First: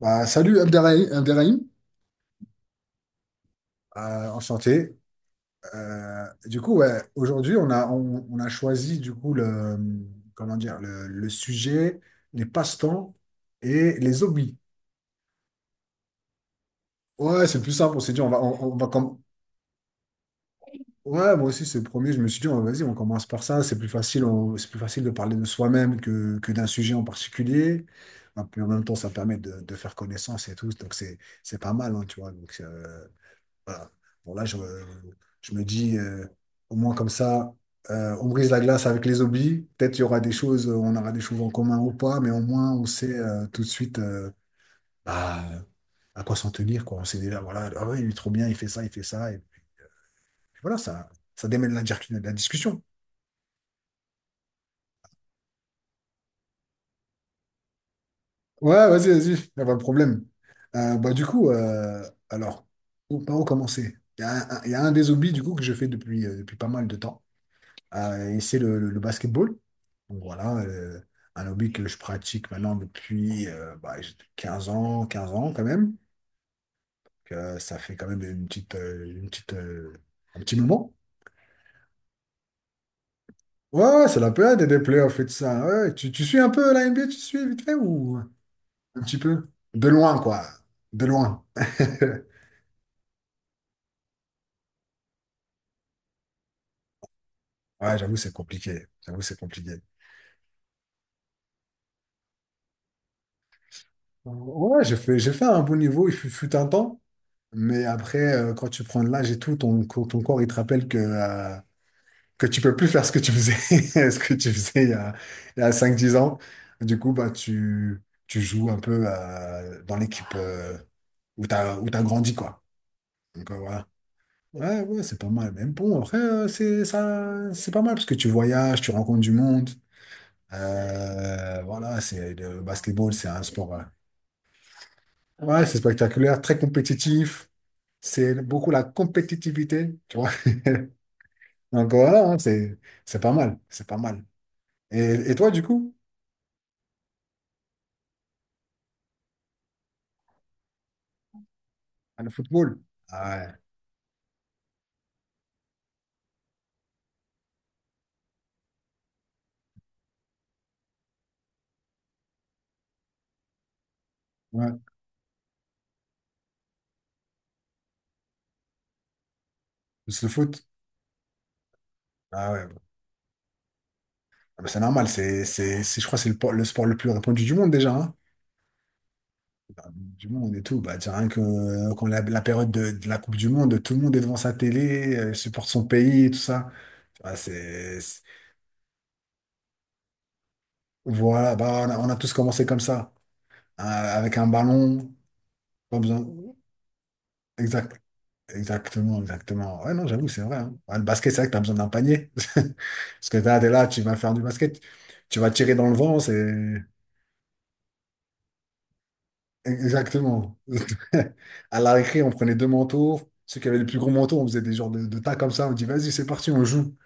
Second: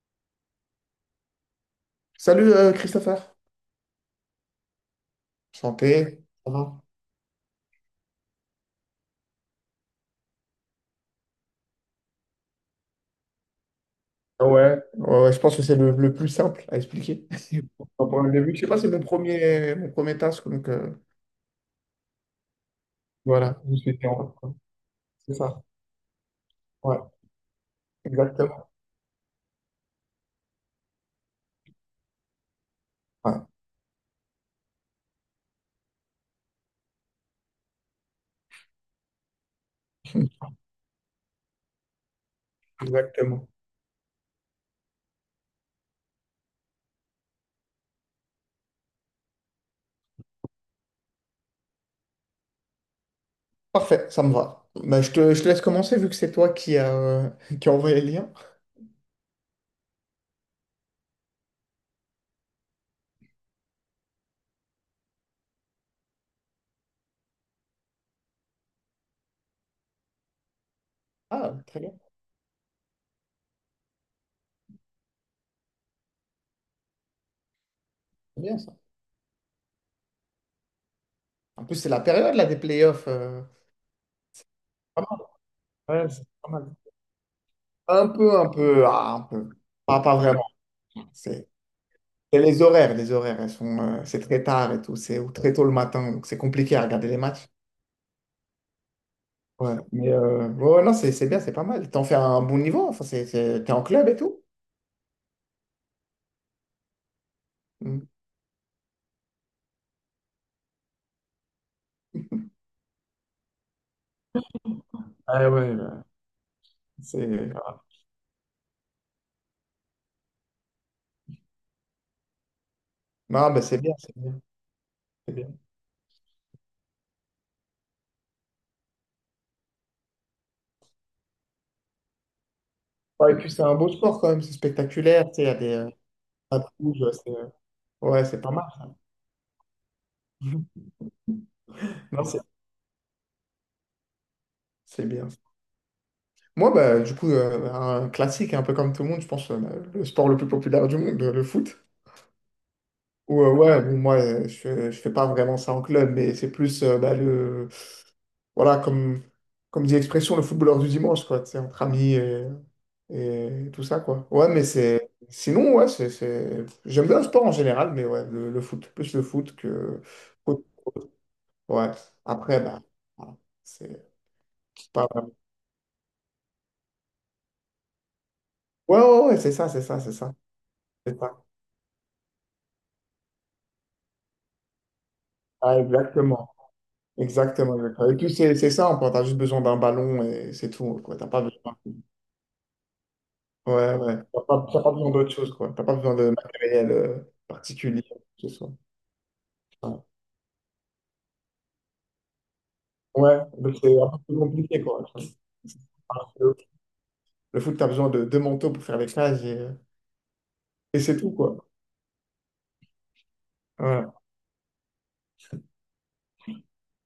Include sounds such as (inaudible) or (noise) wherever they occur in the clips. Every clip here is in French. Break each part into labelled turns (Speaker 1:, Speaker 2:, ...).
Speaker 1: Bah, salut Abderrahim.
Speaker 2: Salut Christopher.
Speaker 1: Enchanté.
Speaker 2: Santé. Ça
Speaker 1: Du coup,
Speaker 2: va?
Speaker 1: ouais, aujourd'hui, on a choisi du coup le, comment dire, le sujet, les passe-temps et les
Speaker 2: Ah
Speaker 1: hobbies.
Speaker 2: ouais, ouais, ouais, je pense que c'est le plus simple à expliquer.
Speaker 1: Ouais, c'est le plus
Speaker 2: (laughs)
Speaker 1: simple. On
Speaker 2: Enfin,
Speaker 1: s'est dit,
Speaker 2: pour
Speaker 1: on
Speaker 2: le
Speaker 1: va,
Speaker 2: début, je
Speaker 1: on,
Speaker 2: sais
Speaker 1: on
Speaker 2: pas,
Speaker 1: va
Speaker 2: c'est
Speaker 1: comme,
Speaker 2: mon premier task, donc
Speaker 1: ouais, moi aussi, c'est le premier. Je me suis dit, vas-y, on commence par
Speaker 2: voilà,
Speaker 1: ça.
Speaker 2: je
Speaker 1: C'est plus
Speaker 2: suis
Speaker 1: facile.
Speaker 2: en quoi.
Speaker 1: C'est plus facile de
Speaker 2: C'est
Speaker 1: parler de
Speaker 2: ça.
Speaker 1: soi-même que d'un sujet
Speaker 2: Ouais,
Speaker 1: en particulier. Et puis en
Speaker 2: exactement.
Speaker 1: même temps, ça permet de faire connaissance et tout. Donc c'est pas mal, hein, tu vois. Donc,
Speaker 2: Ouais,
Speaker 1: voilà. Bon, là, je me dis, au moins comme ça, on brise la glace avec les hobbies. Peut-être il y aura des choses, on aura des choses en commun ou pas, mais au moins, on sait
Speaker 2: exactement.
Speaker 1: tout de suite, bah, à quoi s'en tenir, quoi. On sait déjà, voilà, ah ouais, il est trop bien, il fait ça, il fait ça. Et puis, voilà, ça démêle la discussion.
Speaker 2: Parfait, ça me va. Bah, je te laisse commencer vu que c'est toi qui a, (laughs) qui a envoyé le lien.
Speaker 1: Ouais, vas-y, vas-y, il n'y a pas de problème. Bah, du coup, alors, par où commencer? Il y a un- il y a un des hobbies, du coup, que je fais depuis pas mal de temps. Et c'est le basketball. Donc voilà, un
Speaker 2: Ah,
Speaker 1: hobby
Speaker 2: très
Speaker 1: que
Speaker 2: bien,
Speaker 1: je pratique maintenant depuis bah, j'ai 15 ans, 15 ans quand même. Donc, ça fait quand même
Speaker 2: c'est
Speaker 1: une
Speaker 2: bien ça.
Speaker 1: petite, euh, une petite, euh, un petit moment.
Speaker 2: En plus, c'est la période là des playoffs.
Speaker 1: Ouais, ouais, c'est la période des
Speaker 2: Pas
Speaker 1: playoffs
Speaker 2: mal.
Speaker 1: et tout ça. Ouais, ouais.
Speaker 2: Ouais,
Speaker 1: tu,
Speaker 2: c'est
Speaker 1: tu suis
Speaker 2: pas
Speaker 1: un peu
Speaker 2: mal.
Speaker 1: la NBA, tu suis vite fait ou un
Speaker 2: Un peu, ah,
Speaker 1: petit
Speaker 2: un
Speaker 1: peu?
Speaker 2: peu.
Speaker 1: De
Speaker 2: Pas, pas
Speaker 1: loin, quoi.
Speaker 2: vraiment.
Speaker 1: De loin.
Speaker 2: C'est
Speaker 1: (laughs)
Speaker 2: Et les horaires, elles sont, c'est très tard et tout, c'est ou très tôt le matin, donc c'est compliqué à regarder les matchs.
Speaker 1: Ouais, j'avoue, c'est compliqué. J'avoue, c'est compliqué.
Speaker 2: Ouais, mais ouais, ouais, non, c'est bien, c'est pas mal. T'en fais un bon niveau, enfin, t'es en club et tout.
Speaker 1: Ouais, j'ai fait un bon niveau, il fut un temps. Mais
Speaker 2: Mm.
Speaker 1: après, quand tu prends de l'âge et tout, ton corps, il te rappelle que que tu peux plus faire ce que tu faisais, (laughs) ce que tu faisais il y a,
Speaker 2: Ah
Speaker 1: il y a
Speaker 2: ouais, bah,
Speaker 1: 5-10 ans. Du coup,
Speaker 2: c'est...
Speaker 1: bah, tu joues un peu dans l'équipe où t'as grandi, quoi.
Speaker 2: Non,
Speaker 1: Donc,
Speaker 2: bah, c'est
Speaker 1: voilà.
Speaker 2: bien, c'est bien,
Speaker 1: Ouais, ouais, c'est pas
Speaker 2: c'est bien.
Speaker 1: mal. Mais bon, après, c'est ça, c'est pas mal parce que tu voyages, tu rencontres du monde. Voilà, c'est le basketball, c'est
Speaker 2: Ouais, et
Speaker 1: un
Speaker 2: puis c'est
Speaker 1: sport.
Speaker 2: un
Speaker 1: euh,
Speaker 2: beau sport quand même, c'est spectaculaire, tu sais, il y a
Speaker 1: Ouais,
Speaker 2: des
Speaker 1: c'est spectaculaire, très
Speaker 2: pattes rouges, c'est
Speaker 1: compétitif.
Speaker 2: ouais,
Speaker 1: C'est
Speaker 2: c'est pas mal.
Speaker 1: beaucoup la compétitivité, tu vois.
Speaker 2: (laughs)
Speaker 1: (laughs) Donc
Speaker 2: Non,
Speaker 1: voilà, hein,
Speaker 2: c'est
Speaker 1: c'est pas mal, c'est pas mal. Et,
Speaker 2: c'est bien.
Speaker 1: et toi, du coup?
Speaker 2: Moi, bah, du coup, un classique, un peu comme tout le monde, je pense, le sport le plus populaire du monde, le foot.
Speaker 1: Le football.
Speaker 2: Ouais,
Speaker 1: Ah
Speaker 2: ouais, bon, moi, je fais pas vraiment ça en club, mais c'est plus, bah, le, voilà, comme, comme dit l'expression, le footballeur du dimanche, quoi, tu sais, entre amis et tout ça, quoi. Ouais, mais
Speaker 1: ouais, ouais.
Speaker 2: c'est, sinon, ouais, j'aime bien le sport en général, mais ouais, le foot, plus le foot que,
Speaker 1: Juste le
Speaker 2: foot.
Speaker 1: foot.
Speaker 2: Ouais.
Speaker 1: Ah
Speaker 2: Après,
Speaker 1: ouais, ouais.
Speaker 2: bah, voilà, c'est
Speaker 1: Ah bah, c'est
Speaker 2: pas
Speaker 1: normal,
Speaker 2: vraiment.
Speaker 1: je crois que c'est le sport le plus répandu du monde déjà, hein.
Speaker 2: Ouais, ouais, ouais, c'est ça, c'est ça, c'est
Speaker 1: Du
Speaker 2: ça,
Speaker 1: monde et tout. Bah, tiens,
Speaker 2: c'est
Speaker 1: rien que
Speaker 2: ça.
Speaker 1: quand la période de la Coupe du Monde, tout le monde est devant sa télé, supporte
Speaker 2: Ah,
Speaker 1: son pays et tout
Speaker 2: exactement,
Speaker 1: ça. Ah,
Speaker 2: exactement,
Speaker 1: c'est,
Speaker 2: exactement. Et
Speaker 1: c'est-
Speaker 2: puis, c'est ça, on t'as juste besoin d'un ballon et c'est tout, quoi, t'as pas
Speaker 1: Voilà,
Speaker 2: besoin.
Speaker 1: bah, on a tous commencé comme ça. Hein,
Speaker 2: Ouais, ouais.
Speaker 1: avec un
Speaker 2: T'as pas besoin
Speaker 1: ballon,
Speaker 2: d'autre chose, quoi. T'as pas
Speaker 1: pas
Speaker 2: besoin
Speaker 1: besoin.
Speaker 2: de matériel
Speaker 1: Exact.
Speaker 2: particulier, quoi que ce soit.
Speaker 1: Exactement, exactement. Ouais,
Speaker 2: Ouais,
Speaker 1: non, j'avoue, c'est vrai, hein. Ouais, le basket, c'est vrai que tu as besoin d'un panier. (laughs) Parce que
Speaker 2: ouais,
Speaker 1: t'es
Speaker 2: donc
Speaker 1: là,
Speaker 2: c'est
Speaker 1: tu
Speaker 2: un
Speaker 1: vas
Speaker 2: peu
Speaker 1: faire
Speaker 2: plus
Speaker 1: du basket,
Speaker 2: compliqué, quoi.
Speaker 1: tu vas tirer dans le vent,
Speaker 2: Alors que
Speaker 1: c'est...
Speaker 2: Le foot, t'as besoin de deux manteaux pour faire les cages
Speaker 1: Exactement.
Speaker 2: et c'est tout, quoi.
Speaker 1: (laughs) À la récré, on prenait 2 manteaux. Ceux qui avaient le plus gros
Speaker 2: Voilà,
Speaker 1: manteau, on faisait des genres de tas comme ça. On dit, vas-y, c'est parti, on joue.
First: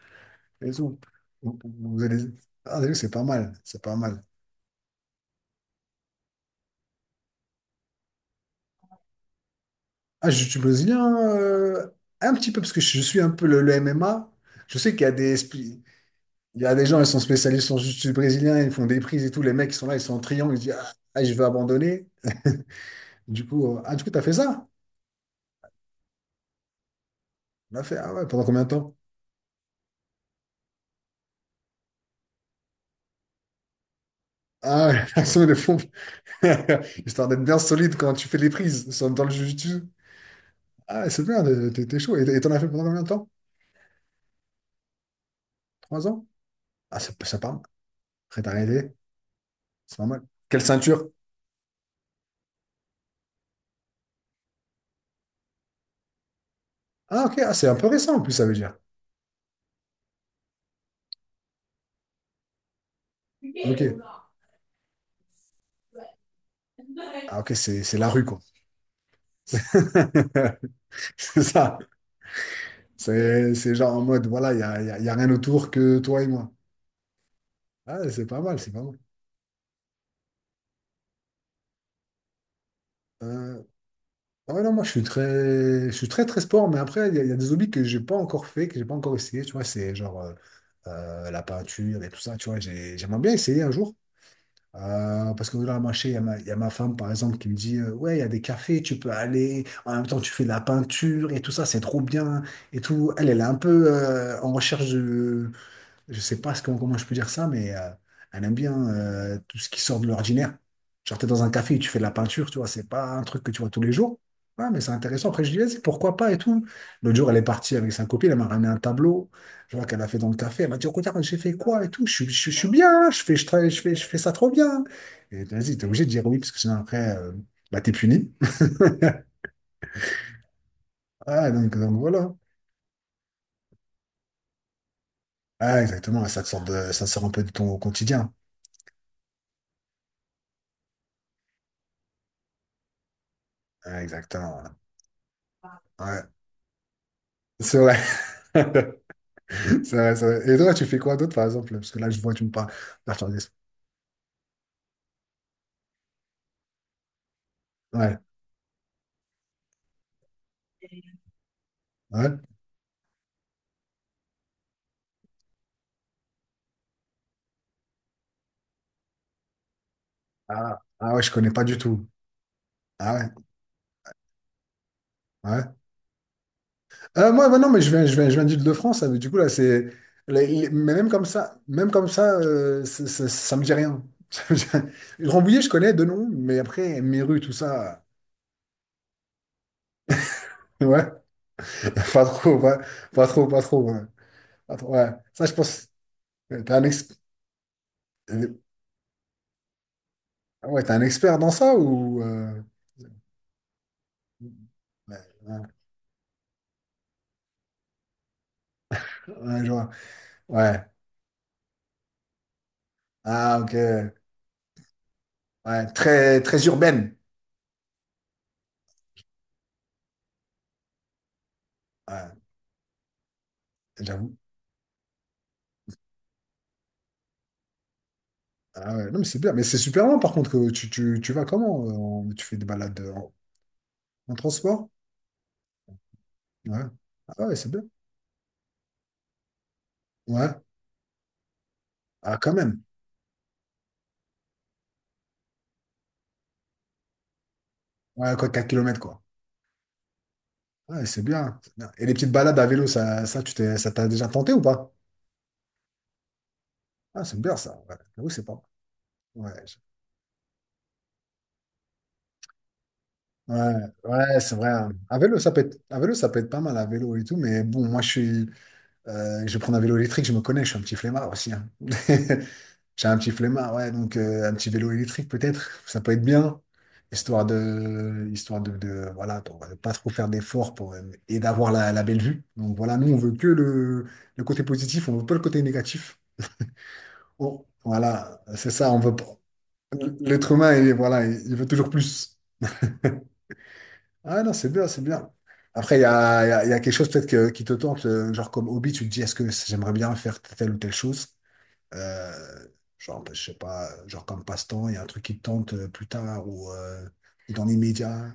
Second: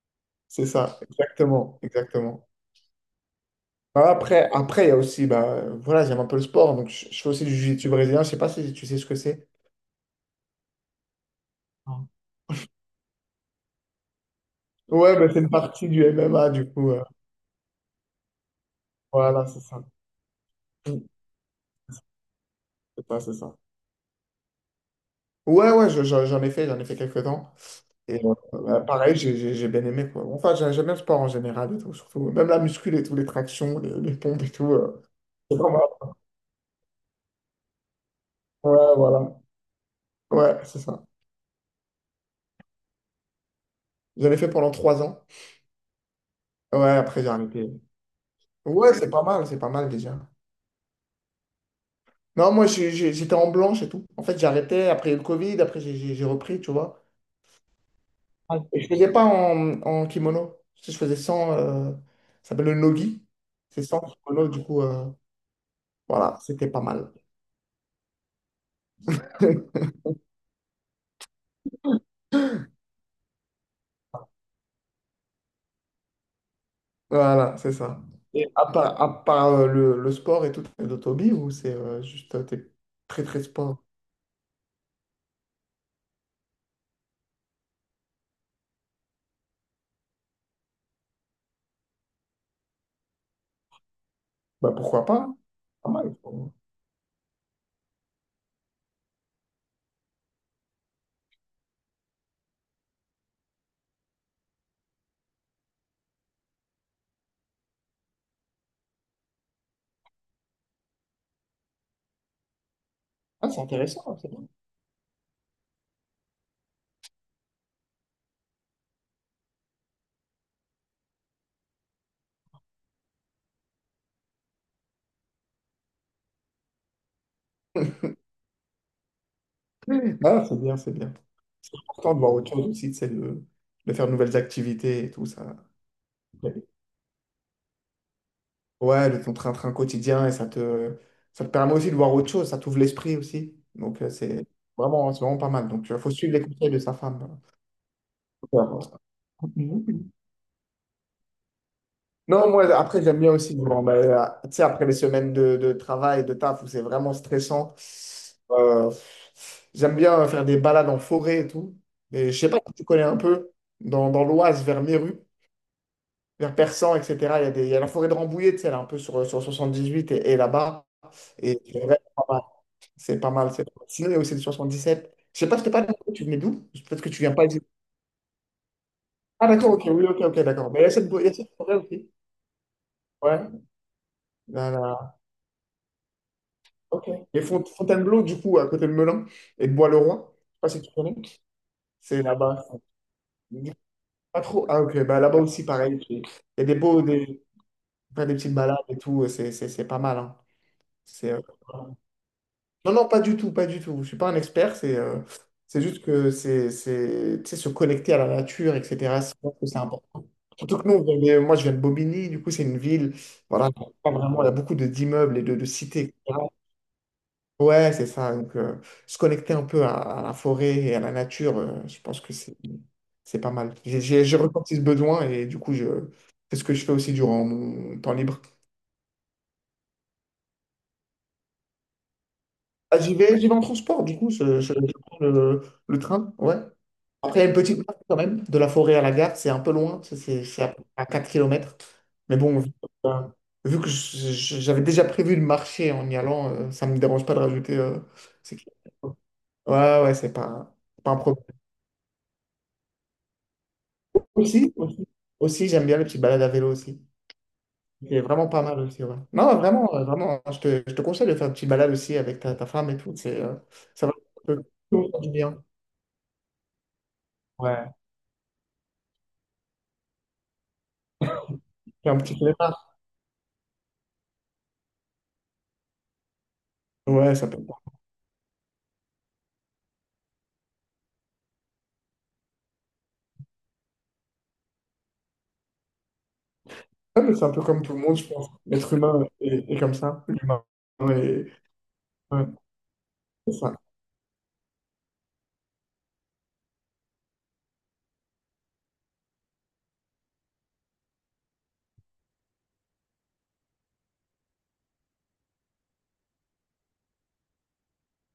Speaker 2: c'est
Speaker 1: Et tout.
Speaker 2: ça,
Speaker 1: On-
Speaker 2: exactement,
Speaker 1: on faisait des-
Speaker 2: exactement.
Speaker 1: Ah, t'as vu, c'est pas mal, c'est pas
Speaker 2: Bah,
Speaker 1: mal.
Speaker 2: après, il y a aussi, bah, voilà, j'aime un peu le sport, donc je fais aussi du jiu-jitsu brésilien. Je sais pas si tu sais ce que c'est.
Speaker 1: Ah, je suis brésilien,
Speaker 2: Non.
Speaker 1: un petit peu, parce que je suis un peu le MMA. Je sais qu'il y a
Speaker 2: Ouais, bah,
Speaker 1: des...
Speaker 2: c'est une partie du MMA,
Speaker 1: Il y
Speaker 2: du
Speaker 1: a des
Speaker 2: coup.
Speaker 1: gens,
Speaker 2: euh,
Speaker 1: ils sont spécialistes, ils sont juste brésiliens, ils font des prises et tout.
Speaker 2: Voilà,
Speaker 1: Les
Speaker 2: c'est
Speaker 1: mecs, ils
Speaker 2: ça.
Speaker 1: sont là, ils sont en triangle, ils se disent, ah,
Speaker 2: Mm.
Speaker 1: ah, je vais abandonner. (laughs)
Speaker 2: C'est ça, c'est
Speaker 1: Du
Speaker 2: ça.
Speaker 1: coup, t'as fait ça?
Speaker 2: Ouais, ouais, j'en ai fait quelques temps.
Speaker 1: On a fait, ah
Speaker 2: Et
Speaker 1: ouais, pendant combien de
Speaker 2: bah,
Speaker 1: temps?
Speaker 2: pareil, j'ai bien aimé, quoi. Enfin, j'aime bien le sport en général et tout, surtout. Même la muscule et tout, les tractions, les pompes et tout.
Speaker 1: Ah, (laughs) l'action de
Speaker 2: C'est pas mal.
Speaker 1: pompe. (laughs) Histoire d'être bien solide quand tu fais les prises
Speaker 2: Ouais,
Speaker 1: dans le
Speaker 2: voilà.
Speaker 1: jiu-jitsu.
Speaker 2: Ouais, c'est
Speaker 1: Ah,
Speaker 2: ça.
Speaker 1: ouais, c'est bien, t'es chaud. Et t'en as fait pendant combien de temps?
Speaker 2: J'en ai fait pendant 3 ans.
Speaker 1: 3 ans?
Speaker 2: Ouais,
Speaker 1: Ah, ça,
Speaker 2: après j'ai
Speaker 1: ça parle.
Speaker 2: arrêté.
Speaker 1: Après, t'as
Speaker 2: Ouais,
Speaker 1: arrêté.
Speaker 2: c'est pas mal
Speaker 1: C'est pas
Speaker 2: déjà.
Speaker 1: mal. Quelle ceinture?
Speaker 2: Non, moi j'étais en blanche et tout. En fait, j'ai arrêté après le Covid, après j'ai repris, tu vois.
Speaker 1: Ah, ok, ah, c'est un peu récent en plus, ça veut dire.
Speaker 2: Et je faisais pas en, en kimono. Je faisais sans, ça s'appelle le nogi.
Speaker 1: Ok.
Speaker 2: C'est sans kimono, du coup. Voilà, c'était pas mal.
Speaker 1: Ah, ok, c'est la rue, quoi.
Speaker 2: (laughs)
Speaker 1: (laughs) C'est ça. C'est genre en mode, voilà, il n'y a, y a- y a rien autour que toi et moi.
Speaker 2: Voilà, c'est ça.
Speaker 1: Ah, c'est pas mal, c'est pas mal.
Speaker 2: À part, le sport et tout, t'as d'autres hobbies ou c'est juste t'es très très
Speaker 1: Euh,
Speaker 2: sport?
Speaker 1: ouais, non, moi, je suis très, très sport, mais après, il y a des hobbies que j'ai pas encore fait, que j'ai pas encore essayé, tu vois, c'est genre la peinture et tout ça, tu vois, j'aimerais bien essayer un jour.
Speaker 2: Bah pourquoi pas, hein.
Speaker 1: Parce que là, moi,
Speaker 2: Pas
Speaker 1: je sais, il
Speaker 2: mal.
Speaker 1: y a ma, y a ma femme, par exemple, qui me dit, ouais, il y a des cafés, tu peux aller, en même temps, tu fais de la peinture et tout ça, c'est trop bien et tout. Elle, elle est un peu en recherche, je sais pas comment je peux dire ça, mais elle aime bien tout ce qui sort de l'ordinaire. Genre, t'es dans un café et tu fais de la peinture, tu vois, c'est pas un truc
Speaker 2: Ah,
Speaker 1: que tu
Speaker 2: c'est
Speaker 1: vois tous les jours.
Speaker 2: intéressant, c'est bien.
Speaker 1: Ouais, mais c'est intéressant. Après, je dis, vas-y, pourquoi pas et tout. L'autre jour, elle est partie avec sa copine, elle m'a ramené un tableau, je vois qu'elle a fait dans le café. Elle m'a dit, regarde, j'ai fait quoi et tout. Je suis bien, je fais, je, travaille- je fais ça trop bien. Et vas-y, t'es obligé de dire oui, parce que sinon, après, bah, t'es
Speaker 2: (laughs)
Speaker 1: puni.
Speaker 2: Ah, c'est bien, c'est bien.
Speaker 1: Ah, donc,
Speaker 2: C'est
Speaker 1: donc
Speaker 2: important de voir
Speaker 1: voilà.
Speaker 2: autre chose aussi, c'est de faire de nouvelles activités et tout ça.
Speaker 1: Ah, exactement, ça te sort un peu de ton quotidien.
Speaker 2: Ouais, le ton train-train quotidien et ça te permet aussi de voir autre chose, ça t'ouvre l'esprit aussi.
Speaker 1: Ah,
Speaker 2: Donc
Speaker 1: exactement, voilà.
Speaker 2: c'est vraiment pas mal. Donc il faut
Speaker 1: Ouais,
Speaker 2: suivre les conseils de sa femme.
Speaker 1: c'est vrai.
Speaker 2: Faut faire,
Speaker 1: (laughs) C'est
Speaker 2: Mhm.
Speaker 1: vrai, c'est vrai. Et toi, tu fais quoi d'autre, par exemple? Parce que là, je vois, tu me
Speaker 2: Non, moi,
Speaker 1: parles
Speaker 2: après, j'aime
Speaker 1: d'Arthur
Speaker 2: bien
Speaker 1: Guest.
Speaker 2: aussi, bon, ben, tu sais, après les semaines de travail, de taf, où c'est vraiment stressant,
Speaker 1: Ouais,
Speaker 2: euh, j'aime bien faire des balades en forêt et tout. Et je
Speaker 1: ouais.
Speaker 2: sais pas si tu connais un peu, dans l'Oise, vers Méru, vers Persan, etc., il y a la forêt de Rambouillet, tu sais, elle est un peu sur 78 et
Speaker 1: Ah,
Speaker 2: là-bas.
Speaker 1: ah ouais, je connais
Speaker 2: Et
Speaker 1: pas du
Speaker 2: c'est vraiment
Speaker 1: tout.
Speaker 2: pas mal.
Speaker 1: Ah
Speaker 2: C'est
Speaker 1: ouais,
Speaker 2: pas mal, c'est pas mal. Sinon, il y a aussi le 77. Je sais pas, je t'ai
Speaker 1: ouais.
Speaker 2: pas dit, tu venais d'où? Peut-être que tu viens pas
Speaker 1: Moi, bah
Speaker 2: d'ici.
Speaker 1: non, mais je viens d'Île-de-France. Du coup, là,
Speaker 2: Ah, d'accord, ok,
Speaker 1: c'est.
Speaker 2: oui, ok, ok, d'accord. Mais il y a
Speaker 1: Mais
Speaker 2: il y a cette forêt
Speaker 1: même comme
Speaker 2: aussi.
Speaker 1: ça, ça
Speaker 2: Ouais.
Speaker 1: me dit rien. (laughs) Ça me dit
Speaker 2: là
Speaker 1: rien.
Speaker 2: là
Speaker 1: Rambouillet, je connais de nom, mais après,
Speaker 2: Ok.
Speaker 1: mes rues,
Speaker 2: Et
Speaker 1: tout ça.
Speaker 2: Fontainebleau, du coup, à côté de Melun et de Bois-le-Roi, je sais pas si tu
Speaker 1: Ouais,
Speaker 2: connais,
Speaker 1: (laughs)
Speaker 2: c'est
Speaker 1: pas trop,
Speaker 2: là-bas.
Speaker 1: ouais. Pas trop, pas trop. Ouais.
Speaker 2: Pas trop.
Speaker 1: Pas
Speaker 2: Ah,
Speaker 1: trop,
Speaker 2: ok.
Speaker 1: ouais.
Speaker 2: Bah, là-bas
Speaker 1: Ça, je
Speaker 2: aussi,
Speaker 1: pense.
Speaker 2: pareil. Il y
Speaker 1: euh,
Speaker 2: a
Speaker 1: T'es
Speaker 2: des
Speaker 1: un,
Speaker 2: beaux,
Speaker 1: ex-
Speaker 2: des, enfin, des petites
Speaker 1: euh,
Speaker 2: balades et tout. C'est pas mal, hein.
Speaker 1: ouais, t'es un
Speaker 2: C'est,
Speaker 1: expert
Speaker 2: euh,
Speaker 1: dans ça ou.
Speaker 2: Non, non, pas du tout, pas du tout. Je suis pas un expert.
Speaker 1: Ouais, ouais,
Speaker 2: C'est juste que c'est, tu sais, se connecter à la nature, etc. Je pense
Speaker 1: ouais,
Speaker 2: que
Speaker 1: je
Speaker 2: c'est
Speaker 1: vois.
Speaker 2: important. Surtout
Speaker 1: Ouais.
Speaker 2: que nous, moi, je viens de Bobigny. Du coup, c'est une ville.
Speaker 1: Ah,
Speaker 2: Voilà,
Speaker 1: ok.
Speaker 2: pas vraiment, il y a beaucoup d'immeubles et de
Speaker 1: Ouais,
Speaker 2: cités.
Speaker 1: très, très urbaine.
Speaker 2: Ouais, c'est ça. Donc, se connecter un peu à la forêt et à la nature, je pense
Speaker 1: Ouais,
Speaker 2: que c'est pas mal.
Speaker 1: j'avoue.
Speaker 2: J'ai ressenti ce besoin et du coup, c'est ce que je fais aussi durant mon temps libre.
Speaker 1: Ah ouais, non, mais c'est bien. Mais c'est super loin, par contre, que tu vas comment? Tu fais des
Speaker 2: Ah,
Speaker 1: balades en,
Speaker 2: j'y vais en transport, du coup,
Speaker 1: en
Speaker 2: je, je-
Speaker 1: transport?
Speaker 2: je prends le train, ouais.
Speaker 1: Ouais.
Speaker 2: Après, il
Speaker 1: Ah
Speaker 2: y a une
Speaker 1: ouais, c'est
Speaker 2: petite
Speaker 1: bien.
Speaker 2: marche quand même, de la forêt à la gare, c'est un peu loin,
Speaker 1: Ouais.
Speaker 2: c'est à 4 km.
Speaker 1: Ah,
Speaker 2: Mais
Speaker 1: quand
Speaker 2: bon,
Speaker 1: même.
Speaker 2: vu que j'avais déjà prévu de marcher en y allant, ça me dérange pas de rajouter.
Speaker 1: Ouais, quoi,
Speaker 2: Ces
Speaker 1: 4 km quoi.
Speaker 2: Ouais, ouais, c'est
Speaker 1: Ouais,
Speaker 2: pas un
Speaker 1: c'est
Speaker 2: problème.
Speaker 1: bien. c'est bien. Et les petites balades à vélo, ça t'a déjà tenté ou
Speaker 2: Aussi,
Speaker 1: pas?
Speaker 2: aussi, aussi j'aime bien les petites balades à vélo aussi.
Speaker 1: Ah, c'est bien, ça. Ouais.
Speaker 2: C'est
Speaker 1: J'avoue, c'est
Speaker 2: vraiment
Speaker 1: pas
Speaker 2: pas mal aussi, ouais.
Speaker 1: mal.
Speaker 2: Non,
Speaker 1: Ouais.
Speaker 2: vraiment, vraiment, hein, je te conseille de faire une petite balade aussi avec ta femme et tout. C'est,
Speaker 1: Ouais,
Speaker 2: ça va
Speaker 1: ouais,
Speaker 2: Ça
Speaker 1: c'est
Speaker 2: peut
Speaker 1: vrai. hein. À
Speaker 2: faire du
Speaker 1: vélo, ça peut
Speaker 2: bien.
Speaker 1: être, à vélo, ça peut être pas mal, à vélo et tout, mais bon,
Speaker 2: Ouais.
Speaker 1: moi, je suis, je vais prendre un vélo électrique, je me connais, je suis un petit flemmard aussi, hein. (laughs)
Speaker 2: C'est un petit départ.
Speaker 1: J'ai un petit flemmard, ouais, donc un petit vélo électrique peut-être, ça peut être bien,
Speaker 2: Ouais,
Speaker 1: histoire
Speaker 2: ça peut
Speaker 1: de, histoire de, de pas trop faire d'efforts pour et d'avoir la belle vue. Donc voilà, nous on veut que le côté positif, on veut pas le côté négatif.
Speaker 2: Ouais, mais c'est un peu
Speaker 1: Oh,
Speaker 2: comme tout le monde, je
Speaker 1: voilà,
Speaker 2: pense.
Speaker 1: c'est ça,
Speaker 2: L'être
Speaker 1: on veut pas.
Speaker 2: humain est, est comme ça.
Speaker 1: L'être humain, il, voilà, il
Speaker 2: Est-
Speaker 1: il veut toujours plus.
Speaker 2: ouais, c'est ça.
Speaker 1: Ah non, c'est bien, c'est bien. Après, il y a, il y a, il y a quelque chose peut-être qui te tente, genre comme hobby, tu te dis, est-ce que j'aimerais bien faire telle ou telle chose? Euh, genre, bah, je sais pas, genre comme passe-temps, il y a un truc qui te tente plus tard ou dans l'immédiat.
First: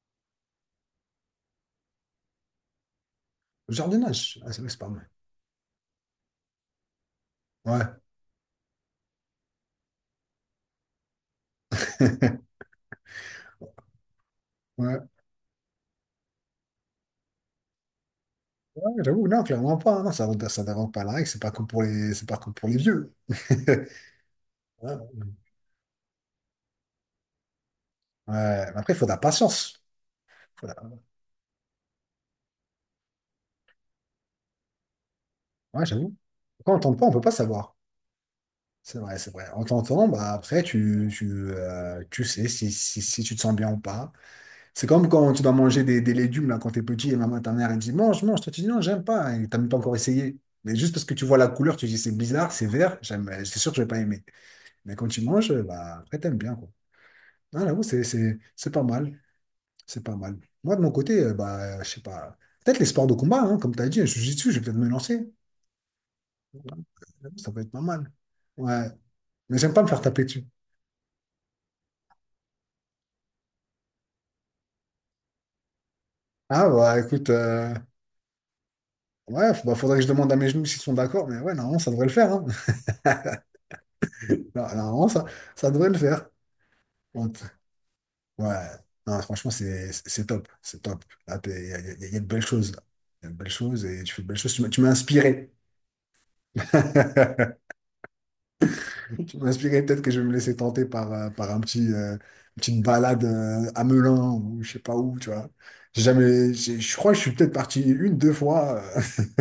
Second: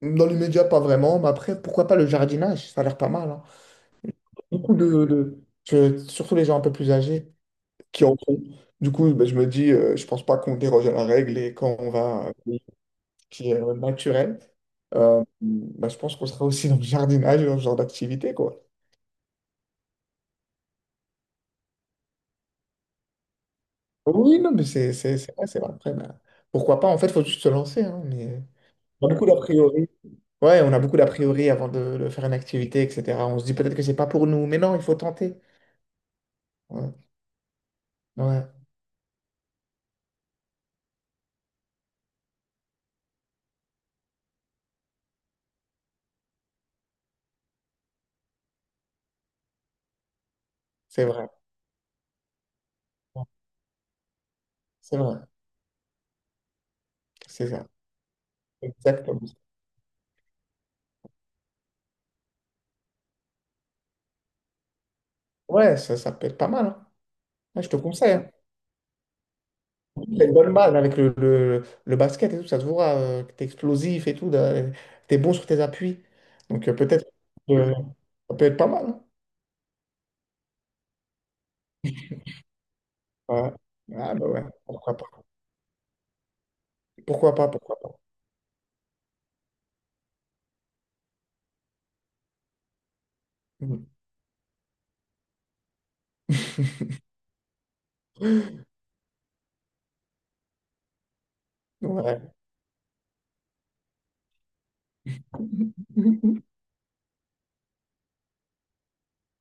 Speaker 2: Dans l'immédiat, pas vraiment, mais après, pourquoi pas le jardinage? Ça a l'air pas mal, hein.
Speaker 1: Le jardinage, ah, c'est vrai que
Speaker 2: Beaucoup
Speaker 1: c'est pas mal.
Speaker 2: de- que- Surtout les gens un peu plus âgés,
Speaker 1: Ouais.
Speaker 2: qui en font. Du coup, ben, je me dis, je pense pas qu'on déroge à la règle et quand on va à un pays
Speaker 1: (laughs)
Speaker 2: qui est naturel,
Speaker 1: Ouais,
Speaker 2: ben, je pense qu'on sera aussi dans le jardinage, dans ce genre d'activité, quoi.
Speaker 1: ouais, j'avoue, non, clairement pas. Non, ça dérange pas la règle, c'est pas comme pour les vieux. (laughs)
Speaker 2: Oui, non, mais
Speaker 1: Ouais, ouais.
Speaker 2: c'est vrai, c'est vrai. Après, ben, pourquoi pas? En fait, il faut juste se lancer, hein, mais...
Speaker 1: Ouais, mais après, il faut
Speaker 2: On
Speaker 1: de
Speaker 2: a
Speaker 1: la
Speaker 2: beaucoup d'a
Speaker 1: patience.
Speaker 2: priori. Ouais,
Speaker 1: Faut de
Speaker 2: on a
Speaker 1: la-
Speaker 2: beaucoup d'a priori avant de faire une activité, etc. On se dit peut-être que c'est pas pour nous, mais non, il faut tenter.
Speaker 1: Ouais, j'avoue. Quand on
Speaker 2: Ouais,
Speaker 1: tente pas, on peut pas savoir.
Speaker 2: ouais,
Speaker 1: C'est vrai, c'est vrai. En tentant, bah, après, tu sais si tu te sens bien ou pas. C'est comme quand tu dois manger des légumes là, quand t'es petit et maman, ta mère, elle dit mange, mange. Toi, tu dis non, j'aime pas. Et t'as même pas encore essayé. Mais juste parce
Speaker 2: c'est
Speaker 1: que tu
Speaker 2: vrai.
Speaker 1: vois la couleur, tu dis c'est bizarre, c'est vert,
Speaker 2: Ouais,
Speaker 1: c'est sûr que je vais pas aimer. Mais
Speaker 2: c'est
Speaker 1: quand
Speaker 2: vrai,
Speaker 1: tu manges, bah, après, t'aimes bien, quoi.
Speaker 2: c'est
Speaker 1: Ah,
Speaker 2: ça.
Speaker 1: là, ouais, c'est pas mal.
Speaker 2: Exactement.
Speaker 1: C'est pas mal. Moi, de mon côté, bah, je sais pas. Peut-être les sports de combat, hein, comme t'as dit, je suis dessus, je vais peut-être me lancer.
Speaker 2: Ouais, ça peut être pas mal, hein.
Speaker 1: Ça peut
Speaker 2: Ouais, je
Speaker 1: être
Speaker 2: te
Speaker 1: pas mal.
Speaker 2: conseille, hein.
Speaker 1: Ouais. Mais j'aime pas me faire taper
Speaker 2: T'as une
Speaker 1: dessus.
Speaker 2: bonne balle avec le, le basket et tout, ça se voit que t'es explosif et tout, de- t'es bon sur tes appuis.
Speaker 1: Ah,
Speaker 2: Donc euh,
Speaker 1: bah,
Speaker 2: peut-être
Speaker 1: écoute,
Speaker 2: euh, ça peut être pas mal, hein.
Speaker 1: ouais, bah, faudrait que je demande à mes genoux s'ils sont d'accord. Mais ouais, normalement, ça devrait le faire, hein. (laughs)
Speaker 2: Ouais. Ah bah ouais,
Speaker 1: Non,
Speaker 2: pourquoi pas.
Speaker 1: normalement, ça devrait le faire. On
Speaker 2: Pourquoi
Speaker 1: t-
Speaker 2: pas, pourquoi pas.
Speaker 1: Ouais, non, franchement, c'est top. C'est top. Là, il y a de belles choses là. Il y a de belles choses
Speaker 2: Mhm.
Speaker 1: et tu fais de belles choses. Tu m'as inspiré. (laughs) Tu m'as inspiré. Peut-être que je vais me laisser tenter par une
Speaker 2: Ouais.
Speaker 1: petite balade à Melun ou je sais pas où, tu vois. J'ai
Speaker 2: (laughs)
Speaker 1: jamais, j'ai- je crois que je suis peut-être parti une, deux fois. (laughs)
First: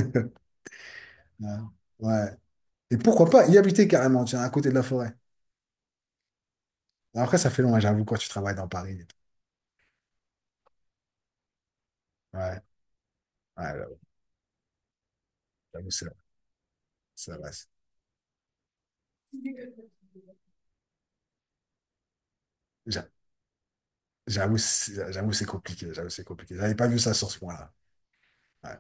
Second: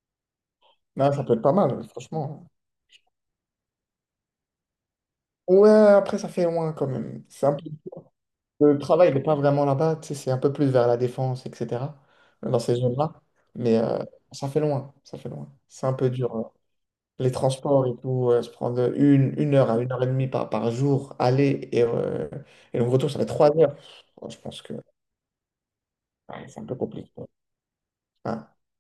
Speaker 2: Non, ça peut être
Speaker 1: Ouais.
Speaker 2: pas mal,
Speaker 1: Ouais.
Speaker 2: franchement.
Speaker 1: Et pourquoi pas y habiter carrément, tiens, à côté de la forêt.
Speaker 2: Ouais, après ça fait loin quand même.
Speaker 1: Après,
Speaker 2: C'est
Speaker 1: ça
Speaker 2: un
Speaker 1: fait
Speaker 2: peu...
Speaker 1: long, hein, j'avoue, quand tu travailles dans
Speaker 2: Le
Speaker 1: Paris.
Speaker 2: travail n'est pas vraiment là-bas, tu sais, c'est un peu plus vers la défense, etc. Dans
Speaker 1: Ouais,
Speaker 2: ces zones-là.
Speaker 1: ouais,
Speaker 2: Mais ça fait loin, ça fait loin. C'est
Speaker 1: j'avoue,
Speaker 2: un
Speaker 1: c'est
Speaker 2: peu
Speaker 1: vrai,
Speaker 2: dur.
Speaker 1: c'est
Speaker 2: Les transports et tout, se prendre 1 heure à 1 heure et demie par, par jour, aller et le
Speaker 1: vrai.
Speaker 2: retour, ça fait 3 heures. Oh, Je pense que
Speaker 1: J'avoue, c'est compliqué. J'avoue, c'est
Speaker 2: Ah,
Speaker 1: compliqué.
Speaker 2: c'est un
Speaker 1: J'avais
Speaker 2: peu
Speaker 1: pas vu ça
Speaker 2: compliqué.
Speaker 1: sur ce point-là.
Speaker 2: Ah,
Speaker 1: Ouais.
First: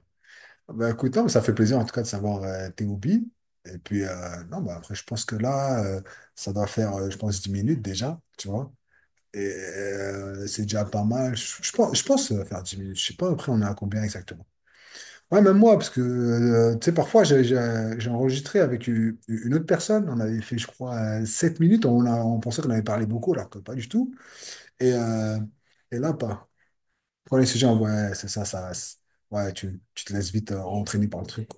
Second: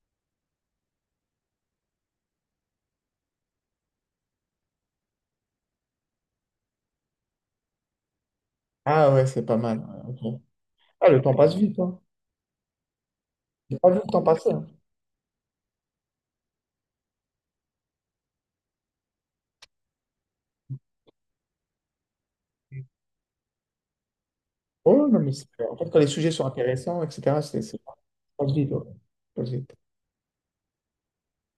Speaker 1: Bah, écoute, non, mais ça fait plaisir en tout cas de savoir tes hobbies. Et puis, non, bah, après, je pense que là, ça doit faire, je pense, 10 minutes déjà, tu vois.
Speaker 2: ah ouais,
Speaker 1: Et
Speaker 2: c'est pas mal. Ouais, ok.
Speaker 1: c'est déjà pas
Speaker 2: Ah, le temps
Speaker 1: mal.
Speaker 2: passe
Speaker 1: Je, je
Speaker 2: vite,
Speaker 1: pense,
Speaker 2: hein.
Speaker 1: je pense faire 10 minutes. Je sais pas, après, on est à
Speaker 2: J'ai pas vu
Speaker 1: combien
Speaker 2: le temps
Speaker 1: exactement.
Speaker 2: passer, hein.
Speaker 1: Ouais, même moi, parce que, tu sais, parfois, j'ai enregistré avec une autre personne. On avait fait, je crois, 7 minutes. On pensait qu'on avait parlé beaucoup, alors que pas du tout. Et,
Speaker 2: Oh, non, mais
Speaker 1: euh,
Speaker 2: c'est- en fait,
Speaker 1: et
Speaker 2: quand les
Speaker 1: là,
Speaker 2: sujets sont
Speaker 1: pas.
Speaker 2: intéressants, etc.,
Speaker 1: Premier sujet,
Speaker 2: ça
Speaker 1: ouais, c'est ça,
Speaker 2: passe vite.
Speaker 1: ça.
Speaker 2: Ouais. Ça passe
Speaker 1: Ouais,
Speaker 2: vite.
Speaker 1: tu te laisses vite entraîner par le truc.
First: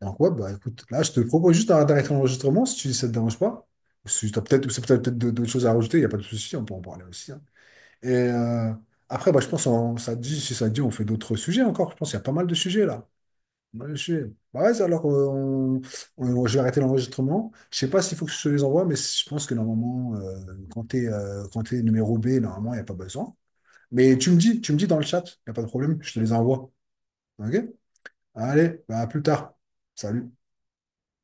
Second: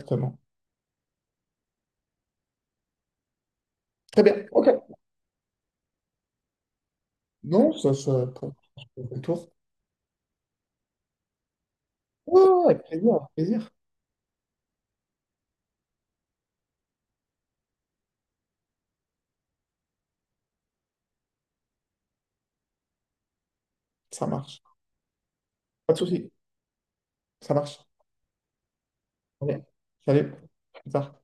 Speaker 1: Donc, ouais, bah écoute, là, je te propose juste d'arrêter l'enregistrement si ça te dérange pas. Ou
Speaker 2: Très
Speaker 1: Si
Speaker 2: bien,
Speaker 1: t'as peut-être,
Speaker 2: ok.
Speaker 1: ou si t'as peut-être d'autres choses à rajouter, il n'y a pas de souci, on peut en parler aussi, hein.
Speaker 2: Non, ça,
Speaker 1: Et
Speaker 2: ça pour pour le
Speaker 1: après, bah, je
Speaker 2: tour.
Speaker 1: pense, ça te dit, si ça te dit, on fait d'autres sujets encore. Je pense qu'il y a pas
Speaker 2: Ouais,
Speaker 1: mal
Speaker 2: ouais,
Speaker 1: de
Speaker 2: ouais,
Speaker 1: sujets
Speaker 2: avec
Speaker 1: là.
Speaker 2: plaisir, avec plaisir.
Speaker 1: Pas mal de sujets. Bah, vas-y, alors, je vais arrêter l'enregistrement. Je sais pas s'il faut que je te les envoie, mais je pense que normalement, quand t'es numéro B, normalement, il n'y a pas besoin. Mais
Speaker 2: Ça
Speaker 1: tu me dis,
Speaker 2: marche.
Speaker 1: tu me dis dans le chat, il n'y a pas de
Speaker 2: Pas
Speaker 1: problème,
Speaker 2: de
Speaker 1: je te
Speaker 2: souci,
Speaker 1: les envoie. OK?
Speaker 2: ça marche.
Speaker 1: Allez, bah, à plus tard.
Speaker 2: Allez,
Speaker 1: Salut.
Speaker 2: salut. Au revoir.